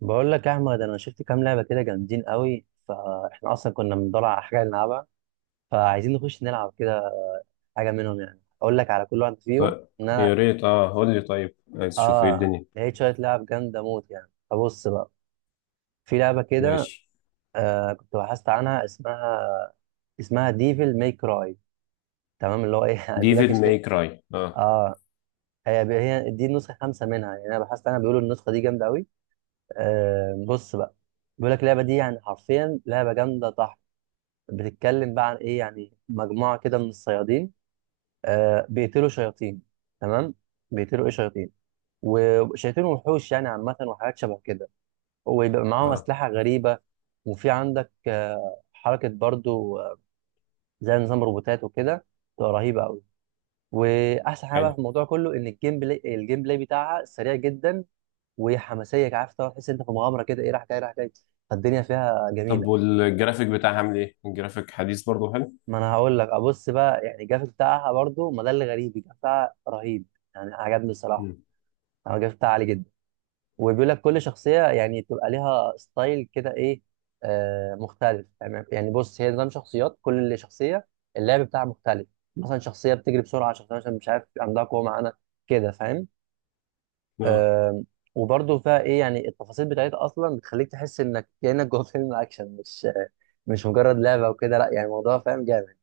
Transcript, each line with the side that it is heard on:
right: بقول لك يا احمد، انا شفت كام لعبه كده جامدين قوي. فاحنا اصلا كنا بندور على حاجه نلعبها، فعايزين نخش نلعب كده حاجه منهم. يعني اقول لك على كل واحد فيهم،
left: طيب،
right: ان
left: يا
right: انا
left: ريت قول لي. طيب عايز تشوف ايه
right: اه
left: الدنيا؟
right: لقيت شويه لعب جامده موت يعني. فبص بقى، في لعبه كده.
left: ماشي.
right: كنت بحثت عنها، اسمها ديفل ماي كراي. تمام، اللي هو ايه، يعني بيقول لك
left: ديفيد ماي كراي
right: اه هي دي النسخه 5 منها. يعني انا بحثت عنها، بيقولوا النسخه دي جامده قوي. بص بقى، بيقول لك اللعبه دي يعني حرفيا لعبه جامده طح. بتتكلم بقى عن ايه؟ يعني مجموعه كده من الصيادين. بيقتلوا شياطين. تمام. بيقتلوا ايه؟ شياطين، وشياطين وحوش يعني، عامه وحاجات شبه كده. ويبقى معاهم
left: اه
right: اسلحه غريبه. وفي عندك حركه برضو، زي نظام روبوتات وكده، تبقى رهيبه قوي. واحسن حاجه بقى
left: حلو.
right: في الموضوع كله ان الجيم بلاي بتاعها سريع جدا. وحماسيه، عارف طبعا تحس إن انت في مغامره كده ايه، راح جاي راح جاي، فالدنيا فيها
left: طب
right: جميله.
left: والجرافيك بتاعها عامل ايه؟ الجرافيك حديث برضه حلو.
right: ما انا هقول لك ابص بقى، يعني الجرافيك بتاعها برضو، ما ده اللي غريب، الجرافيك بتاعها رهيب. يعني عجبني الصراحه.
left: مم.
right: أنا الجرافيك بتاعها عالي جدا. وبيقول لك كل شخصيه يعني تبقى ليها ستايل كده ايه، مختلف يعني. بص، هي نظام شخصيات، كل شخصيه اللعب بتاعها مختلف. مثلا شخصيه بتجري بسرعه، شخصيه عشان مش عارف عندها قوه معانا، كده فاهم؟
left: اه
right: آه. وبرضو فيها ايه، يعني التفاصيل بتاعتها اصلا بتخليك تحس انك كانك جوه فيلم اكشن، مش مجرد لعبه وكده، لا يعني الموضوع فاهم، جامد.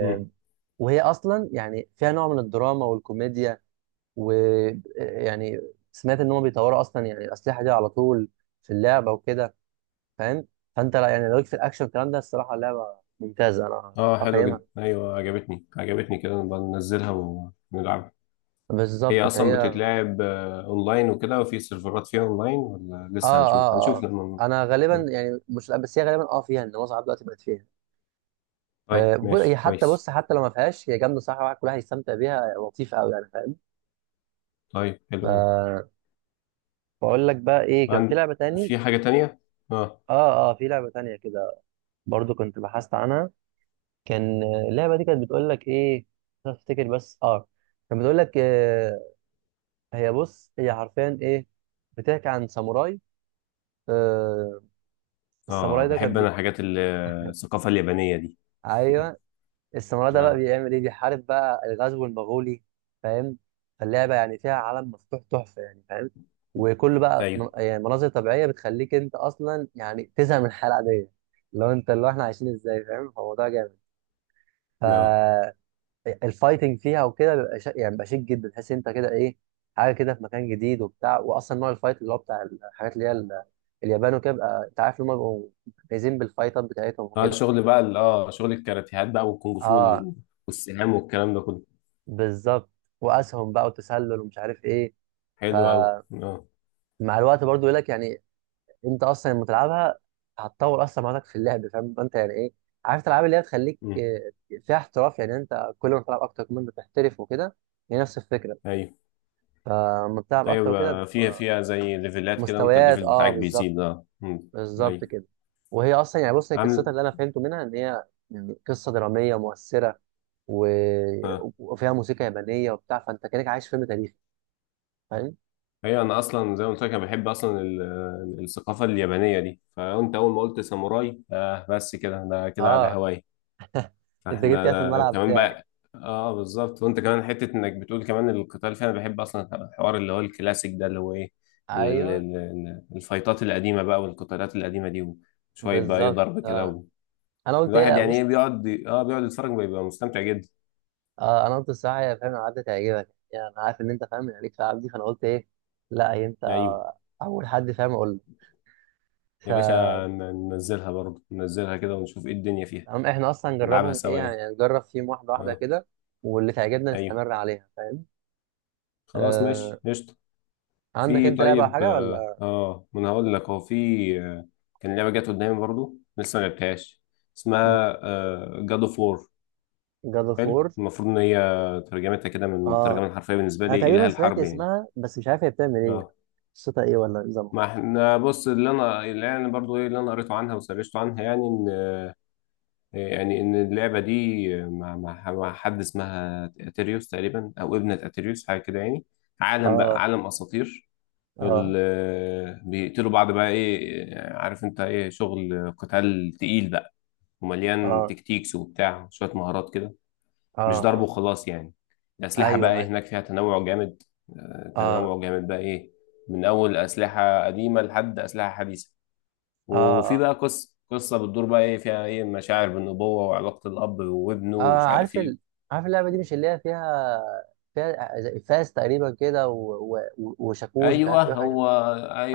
left: مم.
right: اصلا يعني فيها نوع من الدراما والكوميديا. ويعني سمعت ان هم بيطوروا اصلا يعني الاسلحه دي على طول في اللعبه وكده، فاهم. فانت لا يعني لو ليك في الاكشن والكلام ده، الصراحه اللعبه ممتازه، انا
left: اه حلو
right: اقيمها.
left: جدا، ايوه عجبتني، عجبتني كده، نبقى ننزلها ونلعبها.
right: بالظبط.
left: هي اصلا
right: فهي
left: بتتلعب اونلاين وكده وفي سيرفرات فيها اونلاين ولا لسه؟
right: اه
left: هنشوف،
right: اه
left: لما.
right: انا غالبا
left: مم.
right: يعني، مش، لا بس هي غالبا فيها، ان معظم دلوقتي بقت فيها.
left: طيب
right: هي
left: ماشي
right: حتى،
left: كويس.
right: بص، حتى لو ما فيهاش هي جامده صح، الواحد كلها هيستمتع بيها، لطيفه قوي يعني، فاهم.
left: طيب حلو أوي.
right: آه. بقول لك بقى ايه، كان في
left: عن...
right: لعبه تاني.
left: في حاجة تانية؟ اه.
right: اه في لعبه تانيه كده، برضو كنت بحثت عنها. كان، اللعبه دي كانت بتقول لك ايه، مش عارف افتكر، بس كانت بتقول لك، آه. هي بص، هي حرفيا ايه، بتحكي عن ساموراي. آه
left: اه
right: الساموراي ده كان
left: بحب انا الحاجات الثقافة اليابانية دي.
right: ايوه، الساموراي ده بقى
left: نعم.
right: بيعمل ايه، بيحارب بقى الغزو المغولي، فاهم. فاللعبه يعني فيها عالم مفتوح تحفه يعني، فاهم. وكل بقى
left: ايوه.
right: يعني مناظر طبيعيه بتخليك انت اصلا يعني تزهق من الحياه العاديه، لو انت اللي هو احنا عايشين ازاي، فاهم. فالموضوع
left: نعم.
right: جامد. الفايتنج فيها وكده بيبقى يعني بيبقى شيك جدا. تحس انت كده ايه، حاجه كده في مكان جديد وبتاع، واصلا نوع الفايت اللي هو بتاع الحاجات اللي هي اليابان وكده، بيبقى انت عارف ان هم بيبقوا جايزين بالفايتات بتاعتهم
left: اه
right: وكده.
left: شغل بقى شغل الكاراتيهات بقى والكونغ فو
right: اه
left: والسهام والكلام ده كله.
right: بالظبط. واسهم بقى، وتسلل، ومش عارف ايه.
left: حلو قوي.
right: فمع
left: اه
right: الوقت برضو يقول لك يعني، انت اصلا لما تلعبها هتطور اصلا مهاراتك في اللعب، فاهم انت يعني ايه، عارف الالعاب اللي هي تخليك،
left: أمم.
right: فيها احتراف. يعني انت كل ما تلعب اكتر كل ما انت تحترف وكده، هي نفس الفكره.
left: ايوه.
right: فلما بتلعب اكتر
left: ايوه
right: وكده،
left: فيها، زي ليفلات كده، وانت
right: مستويات
left: الليفل
right: اه،
left: بتاعك
right: بالظبط،
left: بيزيد. اه أمم.
right: بالظبط
left: ايوه.
right: كده. وهي اصلا يعني بص، هي قصتها
left: عامل
right: اللي انا فهمته منها ان هي يعني قصه دراميه مؤثره و...
left: اه
right: وفيها موسيقى يابانيه وبتاع، فانت كانك عايش فيلم تاريخي، فاهم.
left: ايوه. انا اصلا زي ما قلت لك، انا بحب اصلا الثقافه اليابانيه دي. فانت اول ما قلت ساموراي بس كده انا كده على
right: اه
left: هواي.
right: انت جيت
left: احنا
right: كده في
left: ده
right: الملعب
left: كمان
right: بتاعي.
left: بقى. اه بالظبط. وانت كمان حته انك بتقول كمان القتال فيها، انا بحب اصلا الحوار اللي هو الكلاسيك ده، اللي هو ايه،
right: ايوه
left: الفايتات القديمه بقى والقتالات القديمه دي، وشويه بقى ايه
right: بالظبط.
left: ضرب كده
right: اه
left: و...
right: انا قلت
left: الواحد
right: ايه،
left: يعني ايه
right: بص.
left: بيقعد بيقعد يتفرج، بيبقى مستمتع جدا.
right: انا قلت الصراحه، يا فاهم العاب دي تعجبك، يعني انا عارف ان انت فاهم، يعني ليك في العاب دي، فانا قلت ايه، لا هي انت
left: ايوه
right: اول حد فاهم، اقول لك.
left: يا باشا، ننزلها برضه، ننزلها كده ونشوف ايه الدنيا فيها.
right: فاحنا اصلا
left: نلعبها
right: نجربهم ايه،
left: سوا يعني.
right: يعني نجرب فيهم واحده واحده
left: اه.
right: كده، واللي تعجبنا
left: ايوه.
right: نستمر عليها، فاهم.
left: خلاص
right: آه.
left: ماشي قشطه.
right: عندك
left: في.
right: انت لعبه او
left: طيب
right: حاجه ولا؟
left: ما انا هقول لك، هو في آه، كان لعبه جت قدامي برضو لسه ما لعبتهاش، اسمها جاد اوف وور.
right: جاد اوف وور.
left: حلو. المفروض ان هي ترجمتها كده من
right: اه،
left: الترجمه الحرفيه بالنسبه
right: انا
left: لي اله
right: تقريبا سمعت
left: الحرب يعني.
right: اسمها بس مش عارف هي بتعمل ايه،
left: اه.
right: قصتها ايه ولا نظامها.
left: ما احنا بص، اللي يعني برضو ايه اللي انا قريته عنها وسرشته عنها، يعني ان يعني ان اللعبه دي مع حد اسمها اتريوس تقريبا، او ابنه اتريوس حاجه كده يعني. عالم
right: اه.
left: بقى، عالم اساطير.
right: اه.
left: بيقتلوا بعض بقى، ايه عارف انت، ايه شغل قتال تقيل بقى، ومليان
right: اه.
left: تكتيكس وبتاع، شوية مهارات كده،
right: اه.
left: مش ضرب
right: اه.
left: وخلاص يعني. الأسلحة بقى
right: ايوه.
left: ايه
right: ايوه.
left: هناك، فيها تنوع جامد،
right: اه.
left: تنوع جامد بقى ايه، من أول أسلحة قديمة لحد أسلحة حديثة.
right: اه.
left: وفي
right: اه,
left: بقى قصة بتدور بقى ايه فيها، ايه مشاعر بالنبوة وعلاقة الأب وابنه
right: آه
left: ومش عارف
right: عارف
left: ايه.
right: عارف اللعبه دي مش اللي هي فيها، فيها زي فاس تقريبا كده وشاكوش ومش
left: ايوه
right: عارف ايه وحاجه.
left: هو.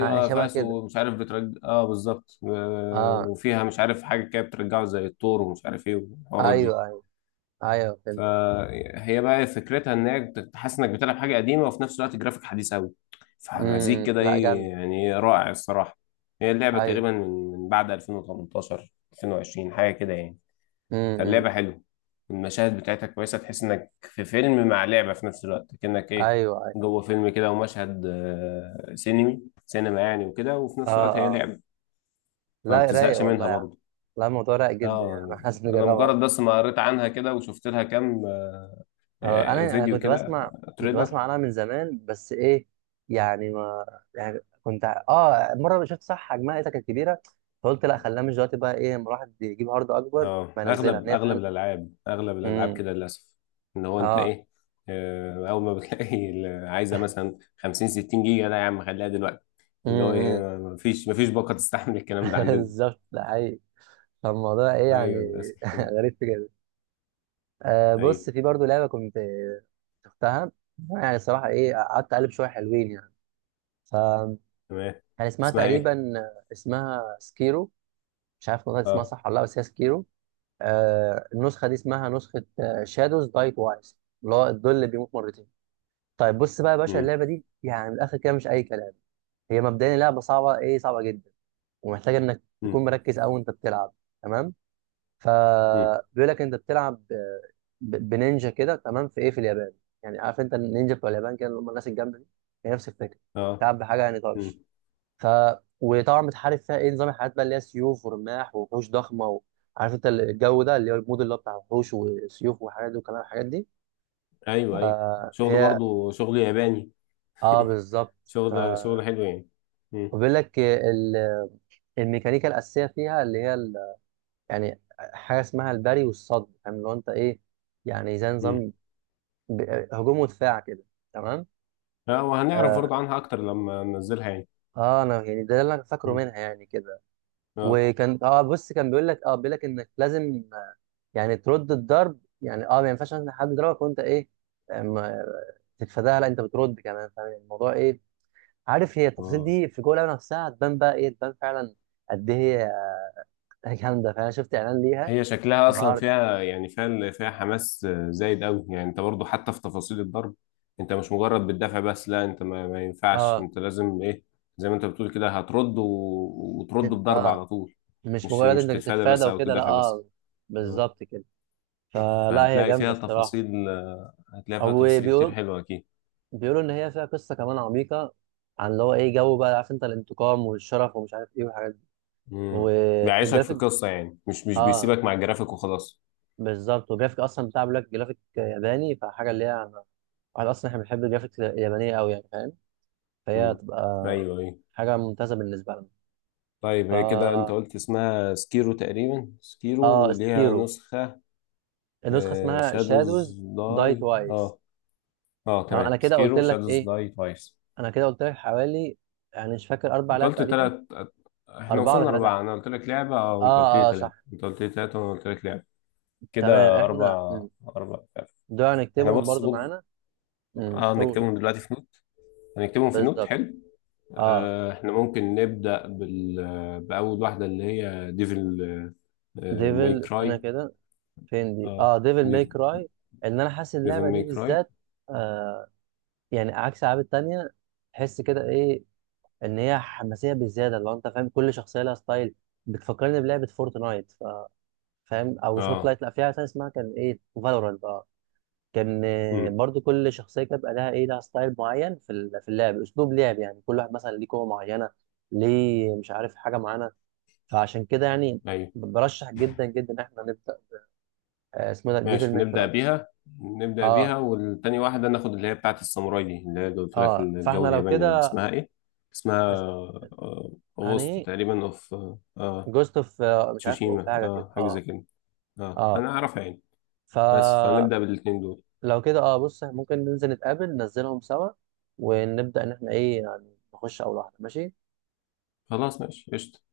right: آه شبه كده.
left: فاسو مش عارف بترجع، اه بالظبط.
right: اه.
left: وفيها مش عارف حاجه كده بترجعه زي التور ومش عارف ايه والحوارات دي.
right: ايوه. ايوه. ايوه فهمت.
left: فهي بقى فكرتها ان هي تحس انك بتلعب حاجه قديمه وفي نفس الوقت جرافيك حديث قوي، فمزيج
right: امم.
left: كده
right: لا
left: ايه
right: جامده.
left: يعني، رائع الصراحه. هي اللعبه
right: ايوه.
left: تقريبا من من بعد 2018، 2020 حاجه كده يعني.
right: امم.
left: فاللعبة حلوة، المشاهد بتاعتها كويسة، تحس انك في فيلم مع لعبة في نفس الوقت، كأنك
right: ايوه.
left: ايه
right: ايوه.
left: جوه فيلم كده، ومشهد سينمي، سينما يعني، وكده، وفي
right: اه.
left: نفس الوقت هي
right: اه.
left: لعبة، فما
right: لا رايق
left: بتزهقش منها
right: والله.
left: برضه.
right: لا الموضوع رايق جدا يعني،
left: اه.
right: احنا لازم
left: انا
right: نجربها
left: مجرد
right: دي.
left: بس ما قريت عنها كده وشفت لها كام
right: آه، انا انا
left: فيديو
right: كنت
left: كده،
right: بسمع كنت
left: تريلر.
right: بسمع عنها من زمان، بس ايه يعني، ما يعني كنت مره شفت صح، حجمها ايه كانت كبيره. فقلت لا، خليها مش دلوقتي بقى ايه، لما الواحد يجيب هارد اكبر
left: اه
right: فينزلها، ان
left: اغلب،
right: هي فعلا.
left: اغلب الالعاب
right: امم.
left: كده للاسف، ان هو انت
right: اه.
left: ايه، اول ما بتلاقي عايزه مثلا 50 60 جيجا، لا يا عم خليها دلوقتي، اللي هو
right: امم.
left: ايه، مفيش باقه تستحمل الكلام ده عندنا.
right: بالظبط، ده حقيقي، فالموضوع ايه يعني.
left: ايوه للاسف.
right: غريب، في كده.
left: ايوه
right: بص، في برضو لعبه كنت شفتها، يعني الصراحه ايه، قعدت اقلب شويه حلوين يعني. ف
left: تمام.
right: كان اسمها
left: اسمها ايه؟
right: تقريبا، اسمها سكيرو، مش عارف والله اسمها
left: اه
right: صح ولا لا، بس هي سكيرو. النسخه دي اسمها نسخه شادوز دايت وايز، اللي هو الظل اللي بيموت مرتين. طيب بص بقى يا باشا،
left: امم
right: اللعبه دي يعني من الاخر كده مش اي كلام. هي مبدئيا لعبه صعبه، ايه، صعبه جدا. ومحتاجه انك تكون
left: امم
right: مركز قوي وانت بتلعب. تمام.
left: امم
right: فبيقول لك انت بتلعب بنينجا كده، تمام، في ايه، في اليابان. يعني عارف انت النينجا بتوع اليابان كده، اللي هم الناس الجامده دي، هي نفس الفكره.
left: اه
right: بتلعب بحاجه يعني
left: امم
right: طرش. ف وطبعا بتحارب فيها ايه، نظام الحاجات بقى اللي هي سيوف ورماح ووحوش ضخمه عارف انت الجو ده، اللي هو المود اللي هو بتاع وحوش وسيوف وحاجات دي، وكلام الحاجات دي.
left: ايوه. ايوه شغل
right: فهي
left: برضو شغل ياباني،
right: اه بالظبط. ف
left: شغل حلو يعني. امم
right: وبيقول لك الميكانيكا الاساسيه فيها اللي هي يعني حاجه اسمها البري والصد، فاهم، اللي هو انت ايه، يعني زي
left: امم
right: نظام ب... هجوم ودفاع كده. تمام.
left: اه. وهنعرف
right: آه...
left: برضو عنها اكتر لما ننزلها يعني.
right: اه انا يعني ده اللي انا فاكره
left: امم
right: منها يعني كده.
left: اه.
right: وكان بص، كان بيقول لك بيقول لك انك لازم، يعني ترد الضرب، يعني ما ينفعش مثلا حد يضربك وانت ايه، أم- تتفاداها، لا انت بترد كمان، فاهم يعني الموضوع ايه. عارف، هي التفاصيل
left: اه.
right: دي في جوه اللعبه نفسها هتبان بقى ايه، تبان فعلا قد ايه. هي جامده، فانا شفت اعلان ليها
left: هي شكلها اصلا
right: انبهرت.
left: فيها يعني، فيها حماس زايد قوي يعني، انت برضو حتى في تفاصيل الضرب، انت مش مجرد بتدافع بس، لا انت ما, ما ينفعش،
right: اه.
left: انت لازم ايه زي ما انت بتقول كده، هترد و... وترد
right: تت-
left: بضرب
right: اه
left: على طول،
right: مش مجرد
left: مش
right: انك
left: تتفادى
right: تتفادى
left: بس او
right: وكده، لا.
left: تدافع بس.
right: اه
left: اه.
right: بالظبط كده. فلا، هي
left: فهتلاقي
right: جامده
left: فيها
right: الصراحه.
left: تفاصيل، هتلاقي فيها
right: او
left: تفاصيل كتير
right: بيقول
left: حلوة اكيد.
right: بيقولوا ان هي فيها قصه كمان عميقه، عن اللي هو ايه، جو بقى عارف انت الانتقام والشرف ومش عارف ايه والحاجات،
left: امم بيعيشك في
right: والجرافيك.
left: قصة يعني، مش، مش
right: اه
left: بيسيبك مع الجرافيك وخلاص.
right: بالظبط. والجرافيك اصلا بتاع، بيقول لك جرافيك ياباني فحاجه اللي هي، واحد اصلا احنا بنحب الجرافيك اليابانيه قوي يعني فاهم. فهي
left: امم
right: هتبقى
left: ايوه. ايوه.
right: حاجه ممتازه بالنسبه لنا.
left: طيب هي كده انت
right: فا
left: قلت اسمها سكيرو تقريبا، سكيرو
right: اه
left: وليها
right: سكيرو،
left: نسخة
right: النسخه اسمها شادوز
left: شادوز
right: داي
left: داي.
right: توايس.
left: اه. اه
right: تمام، انا
left: تمام،
right: كده قلت
left: سكيرو
right: لك
left: شادوز
right: ايه،
left: داي توايس.
right: انا كده قلت لك حوالي يعني، مش فاكر، 4
left: انت
right: لعب
left: قلت
right: تقريبا،
left: تلات، احنا
right: 4 ولا
left: وصلنا
right: 3.
left: اربعة، انا قلت لك لعبة وانت قلت لي
right: اه
left: تلاتة.
right: صح.
left: انت قلت لي تلاتة وانا قلت لك لعبة،
right: تمام
left: كده
right: احنا.
left: اربع، اربع لعبة.
right: دول
left: احنا
right: هنكتبهم برضو
left: بص.
right: معانا.
left: اه
right: قولوا.
left: نكتبهم دلوقتي في نوت، هنكتبهم في نوت.
right: بالظبط.
left: حلو.
right: اه
left: احنا ممكن نبدأ بأول واحدة اللي هي ديفل ماي
right: ديفل، استنى
left: كراي.
right: كده، فين دي،
left: اه
right: اه ديفل ماي كراي. ان انا حاسس
left: ديفل
right: اللعبه
left: ماي
right: دي
left: كراي.
right: بالذات، آه، يعني عكس الالعاب التانيه، تحس كده ايه، ان هي حماسيه بزياده، لو انت فاهم، كل شخصيه لها ستايل. بتفكرني بلعبه فورتنايت، فاهم، او مش
left: اه
right: فورتنايت، لا فيها تانية اسمها كان ايه، فالورانت اه. كان
left: مم.
right: برضو كل شخصيه كانت بقى لها ايه، لها ستايل معين في في اللعب، اسلوب لعب يعني، كل واحد مثلا ليه قوه معينه، ليه مش عارف حاجه معينه. فعشان كده يعني،
left: أيوه.
right: برشح جدا جدا إن احنا نبدا، اسمه ده ديفل
left: ماشي
right: ماي
left: نبدأ
right: كراي.
left: بيها. نبدأ بيها،
right: اه.
left: والتاني واحدة ناخد اللي هي بتاعة الساموراي دي، اللي هي قلت لك
right: اه
left: الجو
right: فاحنا لو
left: الياباني ده،
right: كده،
left: اسمها ايه؟ اسمها
right: است-
left: أغسطس
right: هني
left: تقريبا اوف
right: جوست اوف، مش عارف اوف
left: تسوشيما،
right: حاجه كده.
left: اه حاجة زي
right: اه.
left: كده. اه
right: اه.
left: أنا أعرفها يعني. بس
right: فلو
left: فنبدأ بالاتنين دول.
right: كده بص، ممكن ننزل نتقابل، ننزلهم سوا، ونبدا ان احنا ايه، يعني نخش اول واحده، ماشي.
left: خلاص ماشي قشطة.